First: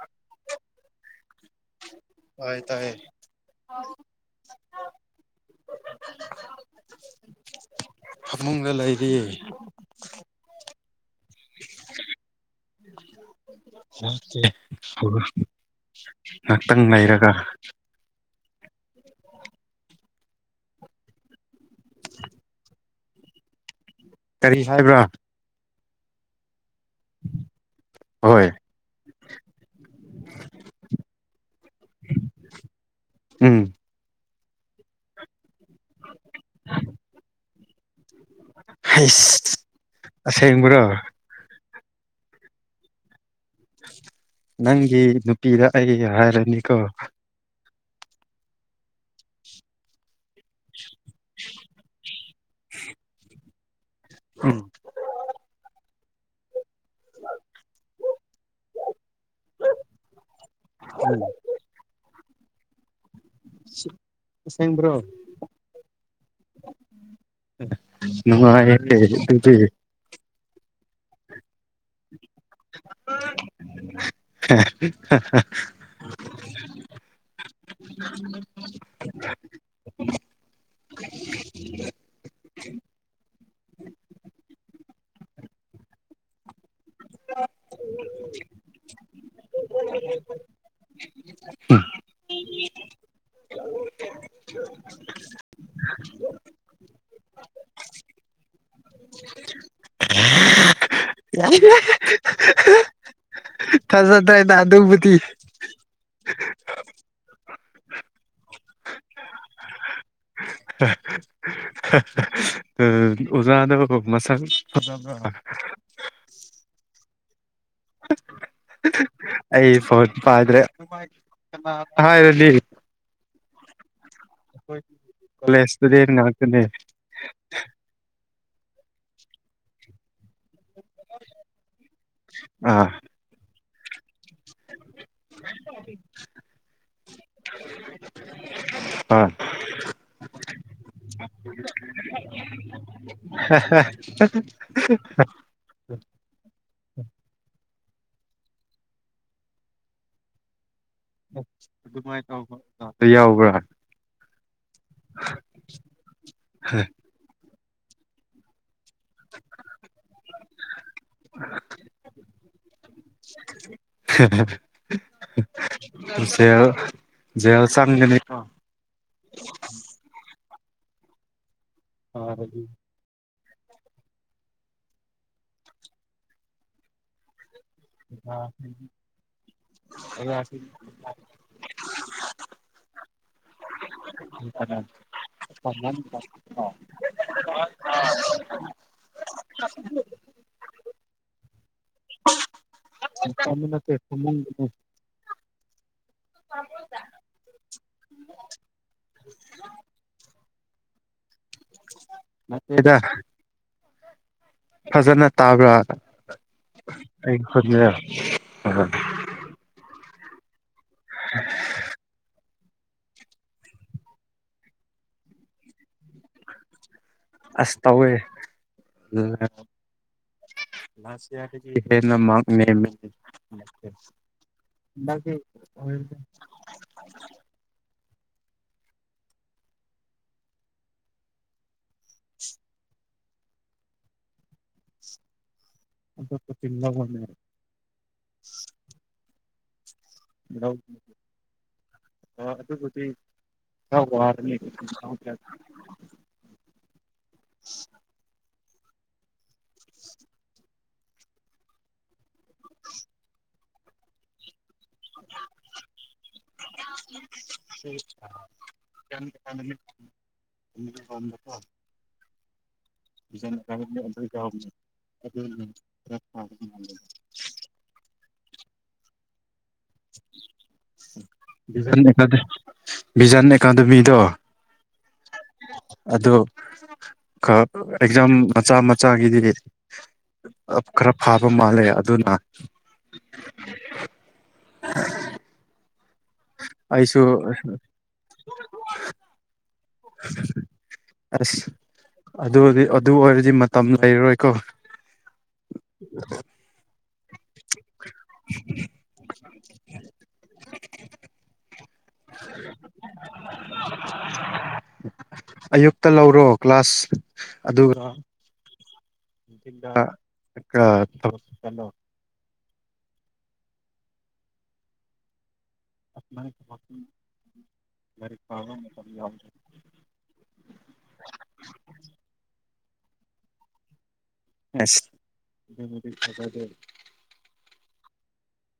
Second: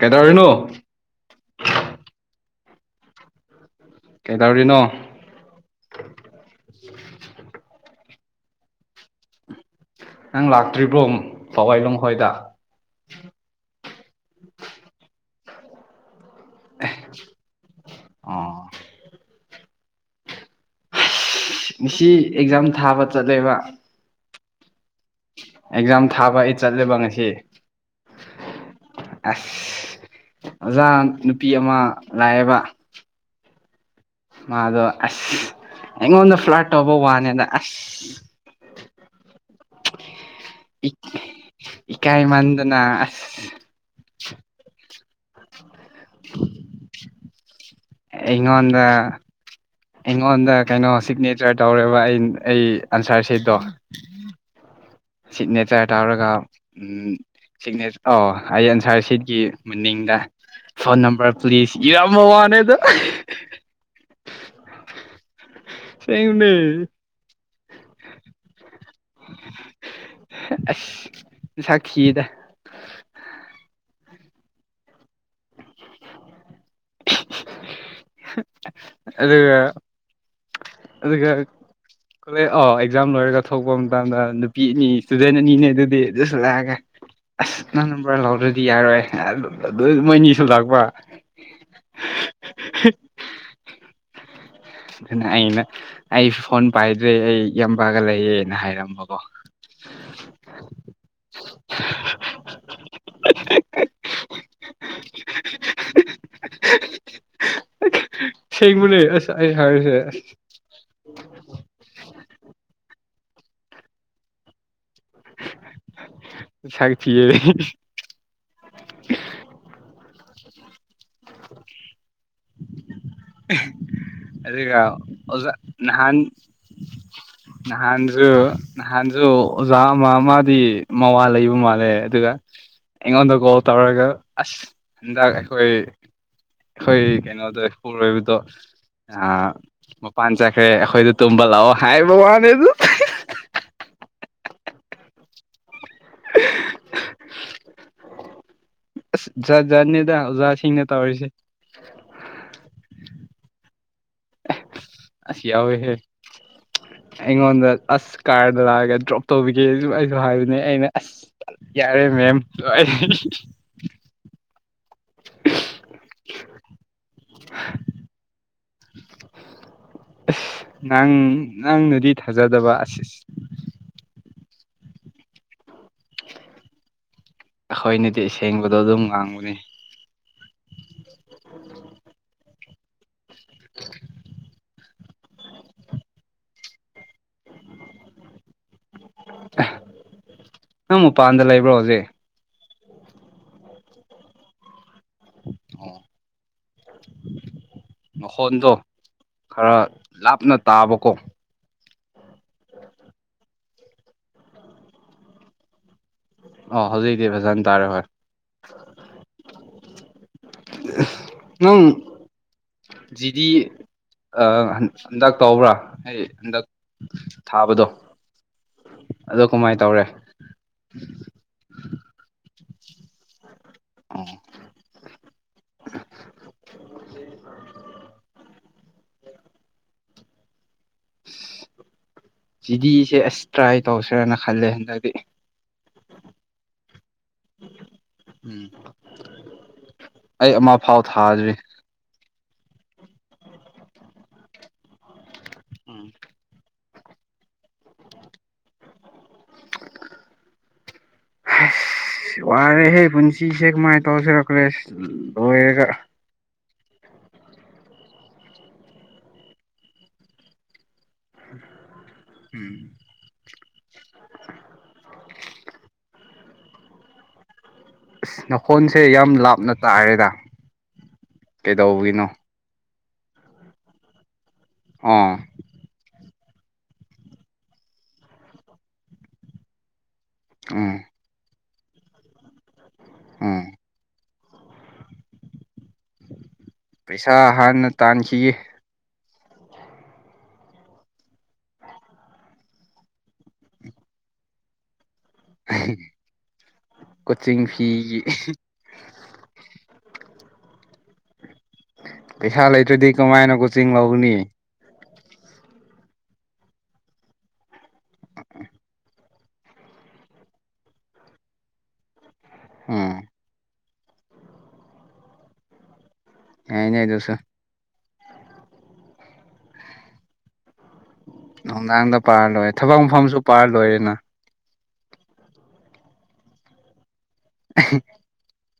ꯀꯩꯗꯔꯤꯅꯣ ꯍ ꯇꯥꯏ ꯀꯩꯗꯧꯔꯤꯅꯣ ꯐꯃꯨꯡꯗ ꯂꯩꯔꯤ ꯅꯪ ꯂꯥꯛꯇ꯭ꯔꯤꯕ꯭ꯔꯣꯝ ꯄꯋꯥꯏ ꯂꯝꯣꯡꯈꯣꯏꯗ ꯉꯍꯥꯛꯇꯪ ꯂꯩꯔꯒ ꯑꯥ ꯉꯁꯤ ꯑꯦꯛꯖꯥꯝ ꯊꯥꯕ ꯆꯠꯂꯦꯕ ꯀꯔꯤ ꯍꯥꯏꯕ꯭ꯔ ꯑꯦꯛꯖꯥꯝ ꯊꯥꯕ ꯑꯩ ꯆꯠꯂꯦꯕ ꯉꯁꯤ ꯍꯣꯏ ꯑꯁ ꯑꯣꯖꯥ ꯅꯨꯄꯤ ꯑꯃ ꯂꯥꯛꯑꯕ ꯎꯝ ꯃꯥꯗꯣ ꯑꯁ ꯑꯩꯉꯣꯟꯗ ꯐ꯭ꯂꯥꯠ ꯇꯧꯕ ꯋꯥꯅꯦꯗ ꯑꯁ ꯍ ꯏ ꯏꯀꯥꯏ ꯏꯃꯥꯟꯗꯅ ꯑꯁ ꯅꯪꯒꯤ ꯅꯨꯄꯤꯗ ꯑꯩꯒꯤ ꯍꯥꯏꯔꯅꯤꯀꯣ ꯏꯉꯣꯗ ꯑꯩꯉꯣꯟꯗ ꯀꯩꯅꯣ ꯁꯤꯒꯅꯦꯆꯔ ꯇꯧꯔꯦꯕ ꯑꯩ ꯑꯩ ꯑꯟꯁꯥꯔꯁꯤꯗꯣ ꯑ ꯁꯤꯛꯅꯦꯆꯔ ꯇꯧꯔꯒ ꯎ ꯁꯤꯅꯦ ꯑꯣ ꯑꯩ ꯑꯟꯁꯥꯔ ꯁꯤ ꯀ ꯃꯅꯤꯡꯗ ꯐꯣꯟ ꯎꯝ ꯅꯝꯕꯔ ꯄ꯭ꯂꯤꯁ ꯌꯥꯝ ꯃ ꯋꯥꯅꯦ ꯑꯗꯣ ꯁꯦꯡꯕ꯭ꯔꯣ ꯁꯅꯦ [unintelligible] ꯑꯁꯁꯥꯈꯤꯌꯦꯗ [unintelligible] ꯑꯗꯨ ꯑꯗꯨꯒ ꯀꯣꯂꯦ ꯑ ꯑꯦꯛꯖꯥꯝ ꯂꯣꯏꯔꯒ ꯊꯣꯛꯄ ꯃꯇꯝꯗ ꯅꯨꯄꯤ ꯑꯅꯤ ꯏꯁꯇꯨꯗꯦꯟ ꯑꯅꯤꯅꯦ ꯑꯗꯨꯗꯤ ꯑꯗꯨꯁꯨ ꯂꯥꯛꯑꯒꯦ ꯑꯁ ꯅꯪ ꯅꯝꯕꯔ ꯂꯧꯥꯎꯗ꯭ꯔꯗꯤ ꯌꯥꯔꯣꯏ ꯑꯗꯨ ꯃꯣꯏꯅꯤꯁꯨ ꯂꯥꯛꯄ ꯑ [unintelligible] ꯑꯗꯨꯅ ꯑꯩꯅ ꯑꯩꯁꯨ ꯐꯣꯟ ꯄꯥꯏꯗ꯭ꯔꯦ ꯑꯩ ꯌꯥꯝꯄꯥꯛꯒ ꯂꯩꯌꯦꯅ ꯍꯥꯏꯔꯝꯕꯀꯣ [unintelligible] ꯌꯥꯏ ꯐꯖꯗꯅ ꯑꯗꯨꯕꯨꯗꯤ ꯁꯦꯡꯕꯨ ꯑꯁ ꯑꯩ ꯍꯥꯏꯔꯁꯦ ꯑꯣꯖꯥꯗꯣ ꯃꯁꯛ ꯐꯖꯕꯔ ꯁꯊꯤꯌꯦ ꯑꯩ ꯐꯣꯟ ꯄꯥꯏꯗ꯭ꯔꯦ ꯍꯥꯏꯕꯗꯤ ꯑꯗꯨꯒ ꯑꯣꯖꯥ ꯀꯣꯂꯦꯖ ꯏꯁꯇꯨꯗꯦꯟ ꯅꯍꯥꯟ ꯉꯥꯛꯇꯅꯦ ꯅꯍꯥꯟꯁꯨ ꯅꯍꯥꯟꯁꯨ ꯑꯣꯖꯥ ꯑꯃꯥ ꯃꯥꯗꯤ ꯃꯋꯥ ꯂꯩꯕ ꯃꯥꯜꯂꯦ ꯑꯗꯨꯒ ꯑꯥ ꯑꯩꯉꯣꯟꯗ ꯀꯣꯜ ꯇꯧꯔꯒ ꯑꯁ ꯍꯟꯗꯛ ꯑꯩꯈꯣꯏ [unintelligible] ꯍꯣꯏ ꯀꯩꯅꯣꯗꯣ ꯏꯄꯨꯔꯣꯏꯕꯗꯣ ꯑ ꯍꯣꯏ ꯃꯄꯥꯟ ꯆꯠꯈ꯭ꯔꯦ ꯑꯩꯈꯣꯏꯗ ꯇꯨꯝꯕ ꯂꯥꯛꯑꯣ ꯍꯥꯏꯕ ꯋꯥꯅꯦꯗ [unintelligible] [unintelligible] ꯖꯥꯠ ꯖꯥꯠꯅꯦꯗ ꯑꯣꯖꯥꯁꯤꯡꯅ ꯇꯧꯔꯤꯁꯤ ꯑꯗꯨꯃꯥꯏꯅ ꯇꯧꯕꯗꯣ ꯌꯥꯎꯕ꯭ꯔꯥ ꯑꯁ ꯌꯥꯎꯑꯦꯍꯦ ꯑꯩꯉꯣꯟꯗ ꯑꯁ ꯀꯥꯔꯗ ꯂꯒꯦ ꯗ꯭ꯔꯣꯞ ꯇꯧꯕꯤꯒꯦꯁꯨ ꯑꯩꯁꯨ ꯍꯥꯏꯕꯅꯦ ꯑꯩꯅ ꯑꯁ ꯌꯥꯔꯦ ꯃꯦꯝ ꯑꯩ ꯖꯦꯜ ꯖꯦꯜ ꯆꯒꯅꯤ ꯀꯣ ꯑꯁ ꯅꯪ ꯅꯪꯅꯗꯤ ꯊꯥꯖꯗꯕ ꯑꯁꯤꯁꯤ ꯑꯩꯈꯣꯏꯅꯗꯤ ꯑꯁꯦꯡꯕꯗꯣ ꯑꯗꯨꯝ ꯉꯥꯡꯕꯅꯤ ꯑꯩꯅ [unintelligible] ꯅꯪ ꯃꯄꯥꯟꯗ ꯂꯩꯕ꯭ꯔꯣ ꯍꯧꯖꯤꯛ ꯃꯄꯥꯟꯗ ꯅꯠꯇꯦ ꯐꯃꯨꯡꯗꯅꯦ ꯑꯣ ꯃꯈꯣꯟꯗꯣ ꯈꯔ ꯂꯥꯞꯅ ꯇꯥꯕꯀꯣ ꯅꯠꯇꯦꯗ ꯐꯖꯅ ꯇꯥꯕ꯭ꯔꯥ ꯑꯣ ꯍꯧꯖꯤꯛꯇꯤ ꯑꯩ ꯐꯖꯅ ꯇꯥꯔꯦ ꯈꯣꯟꯖꯦꯜ ꯍꯣꯏ ꯅꯪ ꯖꯤꯗꯤ ꯍꯟꯗꯛ ꯇꯧꯕ꯭ꯔꯥ ꯑꯩ ꯍꯟꯗꯛ ꯑꯁ ꯊꯥꯕꯗꯣ ꯇꯧꯋꯦ ꯑꯗꯣ ꯀꯃꯥꯏꯅ ꯇꯧꯔꯦ ꯂꯥꯁ ꯏꯌꯥꯔꯗꯒꯤ ꯃꯥꯔꯛ ꯅꯦꯝꯃꯦ ꯑꯣ ꯎꯝ ꯖꯤꯗꯤꯁꯦ ꯑꯁ ꯇ꯭ꯔꯥꯏ ꯇꯧꯁꯤꯔꯅ ꯈꯜꯂꯦ ꯍꯟꯗꯛꯇꯤ ꯑ ꯆꯤꯟꯅꯒꯅꯦ ꯎꯝ ꯑꯩ ꯑꯃ ꯐꯥꯎ ꯊꯥꯗ꯭ꯔꯤ ꯍ ꯑꯗꯨꯕꯨꯗꯤ ꯈꯔ ꯋꯥꯔꯅꯤ ꯎꯝ [unintelligible] [unintelligible] ꯑꯁ ꯋꯥꯔꯦꯍꯦ ꯄꯨꯟꯁꯤꯁꯦ ꯀꯃꯥꯏ ꯇꯧꯁꯤꯔ ꯀꯣꯂꯦꯖ ꯂꯣꯏꯔꯒ [unintelligible] ꯑꯣ ꯎꯝ ꯎꯝ ꯎꯝ ꯅꯈꯣꯟꯁꯦ ꯌꯥꯝ ꯂꯥꯞꯅ ꯇꯥꯏꯌꯦꯗ ꯕꯤꯖꯟ ꯑꯦꯀ ꯕꯤꯖꯟ ꯑꯦꯀꯥꯗꯃꯤꯗꯣ ꯑꯥ ꯑꯗꯨ ꯑꯦꯛꯖꯥꯝ ꯃꯆꯥ ꯃꯆꯥꯒꯤꯗꯤ ꯎꯝ ꯈꯔ ꯐꯥꯕ ꯃꯥꯜꯂꯦ ꯑꯗꯨꯅ ꯎꯝ ꯎ ꯑꯩꯁꯨ ꯄꯩꯁꯥ ꯍꯥꯟꯅ [unintelligible] [unintelligible] ꯑꯁ ꯑꯗꯨꯗꯤ ꯑꯗꯨ ꯑꯣꯏꯔꯗꯤ ꯃꯇꯝ ꯂꯩꯔꯣꯏꯀꯣ [unintelligible] ꯀꯣꯆꯤꯡ ꯐꯤ [unintelligible] ꯄꯩꯁꯥ ꯂꯩꯇ꯭ꯔꯗꯤ ꯀꯃꯥꯏꯅ ꯀꯣꯆꯤꯡ ꯂꯧꯅꯤ ꯑ ꯑꯌꯨꯛꯇ ꯂꯧꯔꯣ ꯀ꯭ꯂꯥꯁ ꯑꯗꯨꯒ ꯊꯣ ꯎꯝ ꯃ ꯌꯥꯏꯅꯦ ꯑꯗꯨꯁꯨ ꯃꯔꯤ ꯀꯥ ꯀ ꯌꯥ ꯅꯨꯡꯗꯥꯡꯗ ꯄꯥꯔ ꯂꯣꯏꯔꯦ ꯊꯕꯛ ꯃꯐꯝꯁꯨ ꯄꯥꯔ ꯂꯣꯏꯔꯦꯅ ꯑꯁꯖꯗ [unintelligible]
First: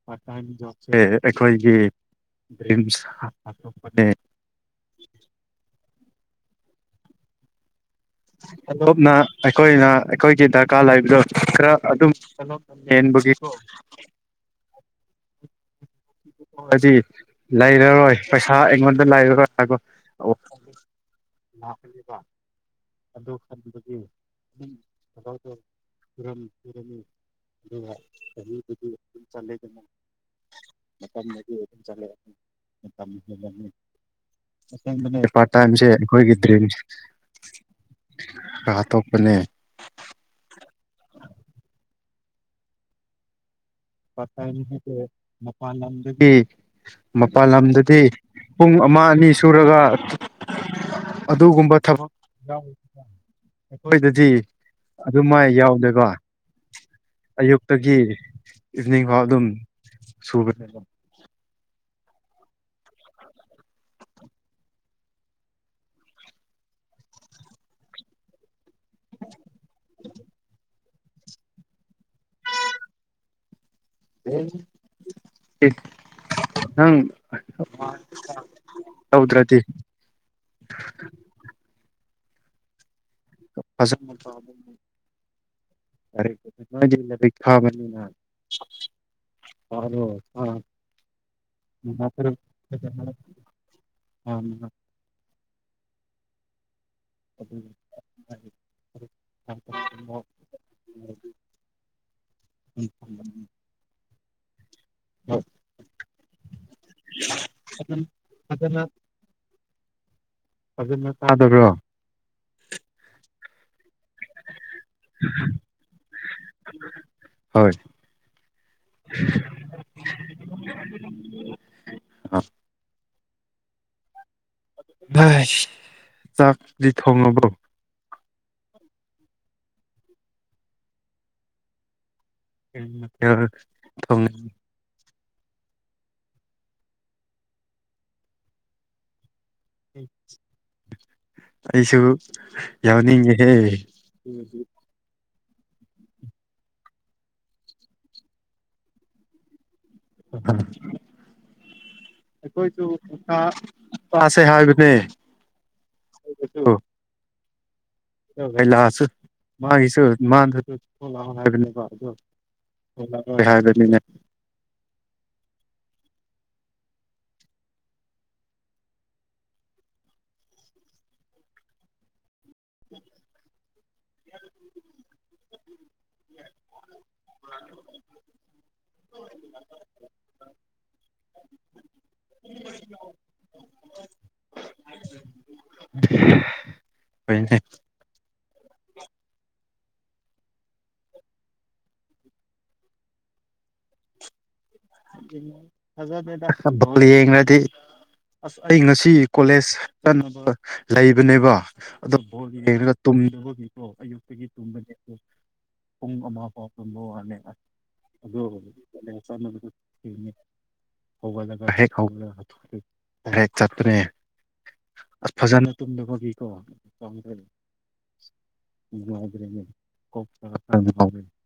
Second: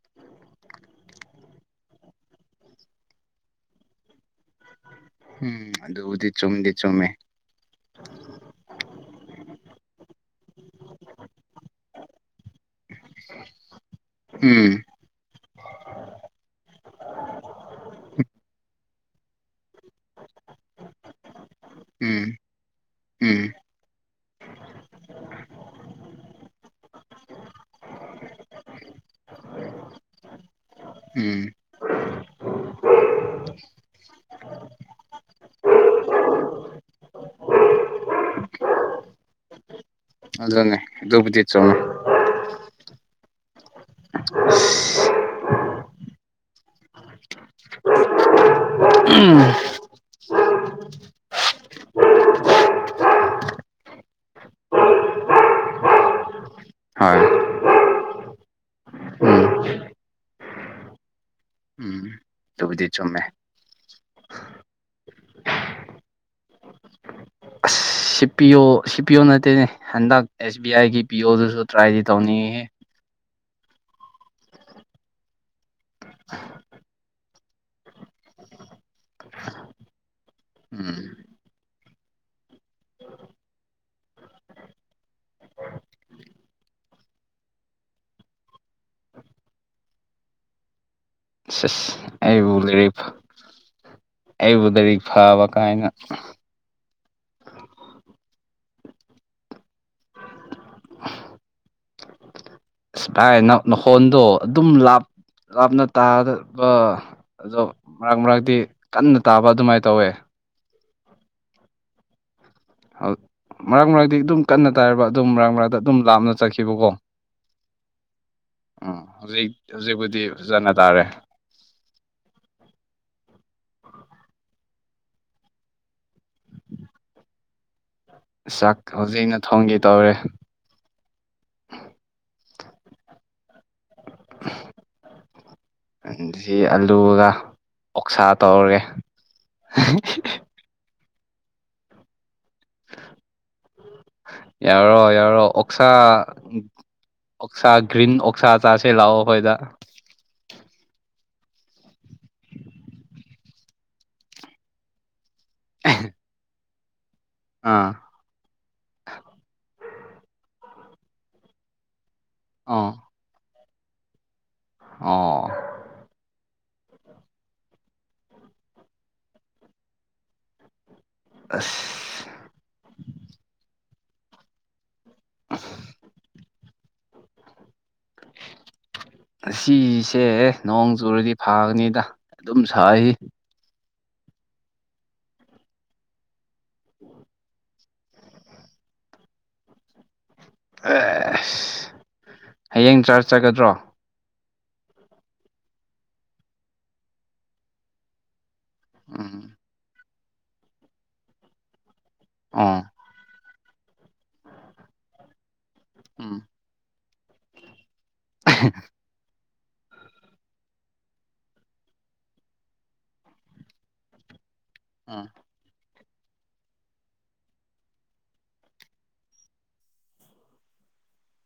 ꯄꯥꯔꯠ ꯇꯥꯏꯝ ꯖꯣꯕꯁꯦ ꯑꯩꯈꯣꯏꯒꯤ ꯗ꯭ꯔꯤꯝꯁ ꯍꯥꯊꯣꯛꯄꯅꯦ ꯎꯝ ꯑꯗꯨꯕꯨꯗꯤ ꯆꯨꯝꯗꯤ ꯆꯨꯝꯃꯦ ꯑꯗꯣꯞꯅ ꯑꯩꯈꯣꯏꯅ ꯑꯩꯈꯣꯏꯒꯤ ꯗꯔꯀꯥꯔ ꯂꯩꯕꯗ ꯈꯔ ꯑꯗꯨꯝ ꯌꯦꯕꯒꯤ ꯎꯝ ꯗꯤ ꯂꯩꯔꯔꯣꯏ ꯄꯩꯁꯥ ꯑꯩꯉꯣꯟꯗ ꯂꯩꯔꯔꯣꯏ ꯂꯥꯛꯜꯂꯤꯕ ꯎꯝ ꯑꯗꯨ ꯎꯝ ꯈꯟꯕꯒꯤ ꯎꯝꯥꯎꯔꯝꯔ ꯑꯗꯨꯒ ꯆꯍꯤꯗꯨꯗꯤ ꯑꯗꯨꯝ ꯆꯠꯂꯦꯗꯅ ꯎꯝ ꯃꯇꯝꯝ ꯆꯂ ꯄꯥ ꯇꯥꯏꯝꯁꯦ ꯍꯒꯗ꯭ꯔꯔꯤ ꯀ ꯍꯥꯇꯣꯄꯅꯦ ꯑꯗꯨꯅꯦ ꯗꯨꯕꯨꯗꯤ ꯆꯣꯅ ꯄ ꯍꯥꯏꯦ ꯃꯄꯥꯟ ꯂꯝꯗꯨꯗꯤ ꯃꯄꯥꯜ ꯂꯝꯗꯗꯤ ꯄꯨꯡ ꯑꯃ ꯑꯅꯤ ꯁꯨꯔꯒ ꯑꯗꯨꯒꯨꯝꯕ ꯊꯕꯛꯎ ꯑꯩꯈꯣꯏꯗꯗꯤ ꯑꯗꯨꯃꯥꯏ ꯌꯥꯎꯗꯦꯀꯣ ꯍꯣꯏ ꯑꯌꯨꯛꯇꯒꯤ ꯏꯚꯅꯤꯡꯐꯥꯎ ꯎꯝ ꯑꯗꯨꯝ ꯁꯨꯈ꯭ꯔꯦꯝ ꯎꯝ ꯇꯕꯨꯗꯤ ꯆꯨꯝꯃꯦ ꯑꯁ ꯁꯤ ꯄꯤꯌ ꯁꯤ ꯄꯤꯌ ꯑꯣ ꯅꯠꯇꯦꯅꯦ ꯍꯟꯗꯛ ꯑꯦꯁ ꯕꯤ ꯑꯥꯏꯒꯤ ꯄꯤ ꯑꯣꯗꯨꯁꯨ ꯇ꯭ꯔꯥꯏꯗꯤ ꯇꯧꯅꯤꯡꯉꯤꯦ [inaudible] [unintelligible] [inaudible] ꯍꯧꯗ꯭ꯔꯗꯤ ꯎꯝ ꯐꯁꯊ ꯑꯔꯦ ꯈꯥꯅꯤ ꯍ ꯑ ꯁꯁ ꯑꯩꯕꯨ ꯂꯥꯏꯔꯤꯛ ꯑꯩꯕꯨ ꯂꯥꯏꯔꯤꯛ ꯐꯕ ꯀꯥꯏꯅ ꯑꯗꯨꯝ ꯎꯝ ꯎꯝ ꯑꯁ ꯚꯥꯏ ꯅꯈꯣꯟꯗꯣ ꯑꯗꯨꯝ ꯂꯥꯞ ꯂꯥꯞꯅ ꯇꯥꯗꯕ ꯑꯗꯣ ꯃꯔꯛ ꯃꯔꯛꯇꯤ ꯀꯟꯅ ꯇꯥꯕ ꯑꯗꯨꯃꯥꯏꯅ ꯇꯧꯋꯦ ꯐꯖꯅ ꯇꯥꯗꯕ꯭ꯔꯣ ꯃꯔꯛ ꯃꯔꯛꯇꯤ ꯑꯗꯨꯝ ꯀꯟꯅ ꯇꯥꯏꯕ ꯑꯗꯨꯝ ꯃꯔꯛ ꯃꯔꯛꯗ ꯑꯗꯨꯝ ꯂꯥꯞꯅ ꯆꯠꯈꯤꯕꯀꯣ ꯍꯣꯏ ꯎꯝ ꯍꯧꯖꯤꯛ ꯍꯧꯖꯤꯛꯄꯨꯗꯤ ꯐꯖꯅ ꯇꯥꯔꯦ [unintelligible] [unintelligible] ꯆꯥꯛꯗꯤ ꯊꯣꯡꯉꯕ꯭ꯔꯣ ꯆꯥꯛ ꯍꯧꯖꯤꯛ ꯅ ꯊꯣꯡꯒꯦ ꯇꯧꯔꯦ ꯀꯔꯤ ꯃꯊꯦꯜ ꯊꯣꯡ [unintelligible] [unintelligible] ꯑꯂꯨꯒ ꯑꯣꯛꯁꯥ ꯇꯧꯔꯒꯦ ꯑꯩꯁꯨ ꯌꯥꯎꯅꯤꯡꯉꯦꯍꯦ ꯌꯥꯎꯔꯣ ꯌꯥꯎꯔꯣ ꯑꯣꯛꯁꯥ ꯑꯣꯛꯁꯥ ꯒ꯭ꯔꯤꯟ ꯑꯣꯛꯁꯥ ꯆꯥꯁꯦ ꯂꯥꯛꯑꯣ ꯑꯩꯈꯣꯏꯗ [unintelligible] ꯑꯩꯈꯣꯏꯁꯨ [unintelligible] ꯆꯥꯁꯦ ꯍꯥꯏꯕꯅꯦ [unintelligible] ꯑꯩꯒꯤꯁꯨ ꯑꯥ [unintelligible] ꯍꯥꯏꯕꯅꯦꯕ ꯑꯗꯨ ꯑꯥ [unintelligible] ꯑꯣ ꯑꯁ [unintelligible] [unintelligible] [unintelligible] ꯑꯁꯤꯁꯦ ꯅꯣꯡ ꯆꯨꯔꯗꯤ ꯐꯥꯒꯅꯤꯗ ꯑꯗꯨꯝ ꯁꯥꯏ [unintelligible] ꯑꯦꯁ ꯍꯌꯦꯡ ꯆꯥꯔꯁ ꯆꯠꯀꯗ꯭ꯔꯣ [unintelligible] ꯑꯁ ꯑꯩ ꯉꯁꯤ ꯎꯝ ꯀꯣꯂꯦꯖ ꯆꯠꯅꯕ ꯂꯩꯕꯅꯦꯕ ꯑꯗꯣ ꯕꯣꯜ ꯑꯣ ꯌꯦꯡꯉꯒ ꯇꯨꯝꯗꯕꯒꯤꯀꯣ ꯑꯌꯨꯛꯇꯒꯤ ꯇꯨꯝꯕꯅꯦ ꯄꯨꯡ ꯎꯝ ꯑꯃ ꯐꯥꯎ [unintelligible] [unintelligible] ꯆꯠꯇ꯭ꯔꯦ ꯎꯝ ꯑꯁ ꯐꯖꯅ ꯇꯨꯝꯗꯕꯒꯤꯀꯣ [unintelligible] [unintelligible]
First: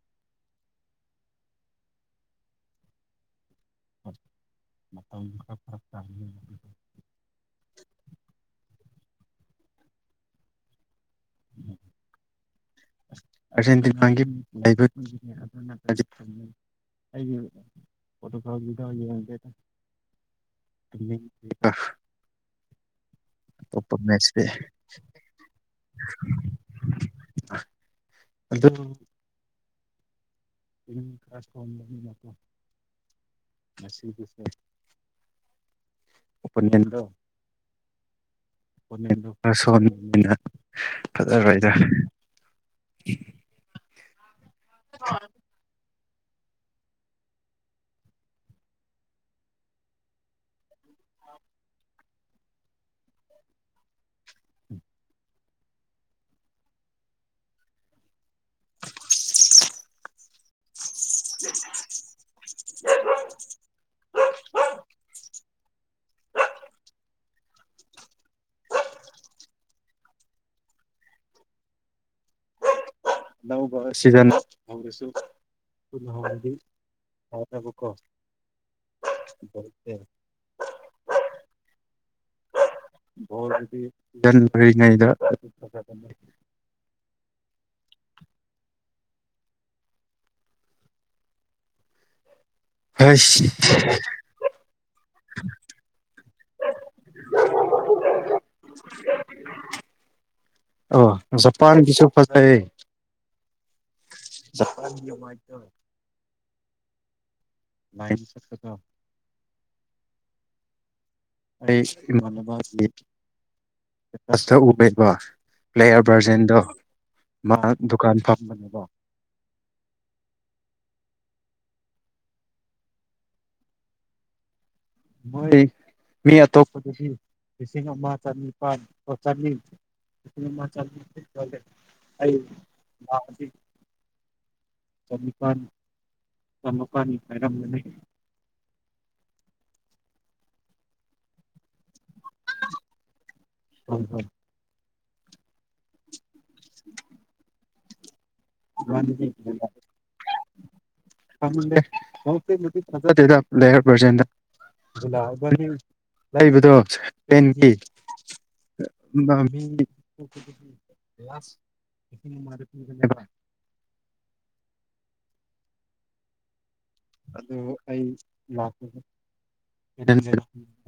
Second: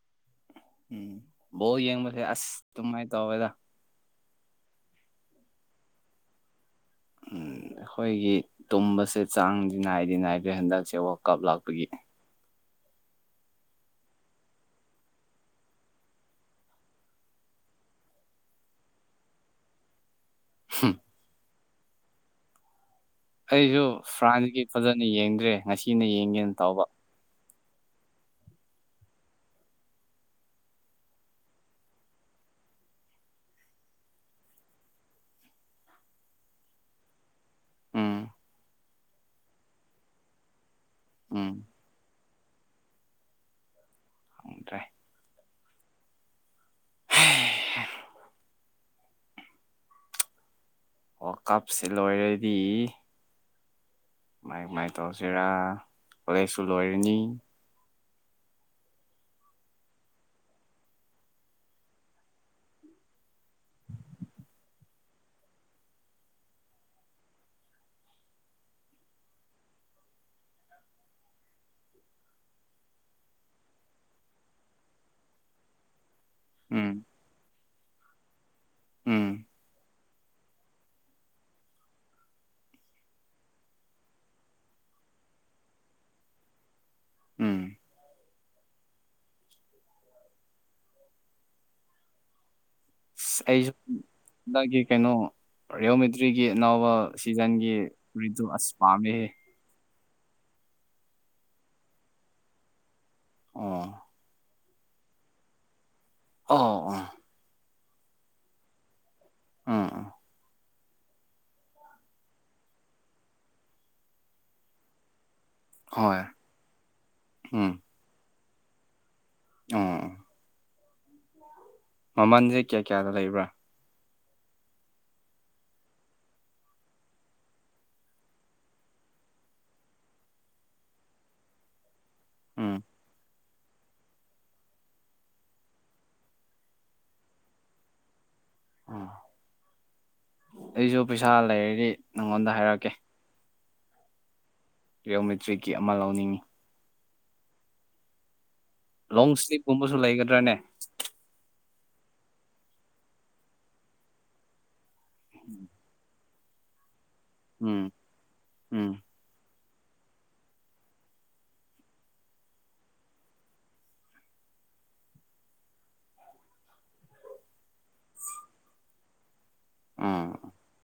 ꯎꯝ ꯕꯣꯜ ꯌꯦꯡꯕꯁꯦ ꯑꯁ ꯑꯗꯨꯨꯃꯥꯏꯅ ꯇꯧꯋꯦꯗ [unintelligible] ꯑꯝ ꯑꯩꯈꯣꯏꯒꯤ ꯇꯨꯝꯕꯁꯦ ꯆꯥꯡꯗꯤ ꯅꯥꯏꯗꯤ ꯅꯥꯏꯗ꯭ꯔꯦ ꯍꯟꯗꯛꯁꯦ ꯋꯥꯜꯀꯞ ꯂꯥꯛꯄꯒꯤ ꯑꯥꯔꯖꯦꯟꯇꯤꯅꯥꯒꯤ [unintelligible] ꯑꯩꯗꯤ [unintelligible] [unintelligible] ꯑꯩꯁꯨ ꯑꯇꯣꯞꯄ ꯃꯦꯠꯁꯇꯤ ꯐ꯭ꯔꯥꯟꯁꯀꯤ ꯐꯖꯅ ꯌꯦꯡꯗ꯭ꯔꯦ ꯉꯁꯤꯅ ꯌꯦꯡꯒꯦꯅ ꯇꯧꯕ ꯑꯗꯨ [unintelligible] [unintelligible] ꯎꯝ [unintelligible] ꯈꯔ ꯁꯣꯟꯕꯅꯤꯅ ꯎꯝ ꯐꯖꯔꯣꯏꯗ ꯈꯪꯗ꯭ꯔꯦ [unintelligible] ꯋꯥꯔꯜ ꯀꯞꯁꯤ ꯂꯣꯏꯔꯗꯤ ꯃꯥꯏ ꯃꯥꯏ ꯇꯧꯁꯤꯔꯥ ꯀꯣꯂꯦꯖꯁꯨ ꯂꯣꯏꯔꯅꯤ [unintelligible] ꯑꯅꯧꯕ ꯁꯤꯖꯟ ꯍꯧꯔꯁꯨ ꯍꯧꯔꯗꯤ ꯎꯝ ꯍꯥꯏꯅꯕꯀꯣꯣ ꯎꯝ ꯣꯗꯤꯟ ꯑꯣꯏꯔꯤꯉꯩꯗ ꯎꯝ [unintelligible] ꯑꯗꯨꯗꯒꯤ ꯀꯩꯅꯣ ꯔꯤꯌꯣꯃꯤꯇ꯭ꯔꯤꯒꯤ ꯑꯅꯧꯕ ꯁꯤꯖꯟꯒꯤ ꯔꯤꯗꯨꯨ ꯑꯁ ꯄꯥꯝꯃꯤꯍ ꯑꯣ ꯆꯄꯥꯟꯒꯤꯁꯨ ꯐꯖꯩꯌꯦ ꯑꯣ ꯆꯄꯥꯥꯏꯇ ꯑꯣ ꯑꯣ ꯂꯕꯤ ꯁꯛꯛꯇ ꯀꯣ ꯑꯥ ꯑ ꯑ ꯏꯃꯥꯅꯕꯁꯤ ꯂꯩ ꯁꯇ ꯎꯕꯩꯕ ꯄ꯭ꯂꯦꯌꯔ ꯍꯣꯏ ꯚꯔꯖꯦꯟꯗꯣ ꯃꯥ ꯗꯨꯀꯥꯟ ꯐꯝꯕꯅꯦꯕꯣ ꯎꯥ ꯃꯃꯟꯁꯦ ꯀꯌꯥ ꯀꯌꯥꯗ ꯂꯩꯕ꯭ꯔꯥ ꯃꯣꯏ ꯃꯤ ꯑꯇꯣꯞꯄꯗꯤ ꯂꯤꯁꯤꯡ ꯑꯃ ꯆꯅꯤꯄꯥꯥꯟ ꯆꯅꯤ ꯅꯦꯃ ꯆ ꯑꯩ ꯎꯝ ꯆꯨꯀ ꯆꯃꯨꯀꯅꯤ ꯍꯥꯏꯔꯝꯅꯦ ꯎꯝ ꯑꯩꯁꯨ ꯄꯩꯁꯥ ꯂꯩꯔꯗꯤ ꯅꯪꯉꯣꯟꯗ ꯍꯥꯏꯔꯛꯀꯦ ꯎꯝ ꯍꯝ ꯔꯤꯌꯣꯃꯤꯇ꯭ꯔꯤꯛꯀꯤ ꯑꯃ ꯂꯧꯅꯤꯡꯏ [inaudible] ꯂꯣꯡ ꯁ꯭ꯂꯤꯞꯀꯨꯝꯕꯁꯨ ꯂꯩꯒꯗ꯭ꯔꯥꯅꯦ ꯦ꯭ꯂꯦꯌꯔ ꯄ꯭ꯔꯖꯦꯟ ꯂꯅꯤ ꯂꯩꯕꯗꯣꯟꯒꯤ ꯎꯝ ꯎꯝ [unintelligible] ꯑꯗꯣ ꯑꯩ ꯂ ꯎꯝ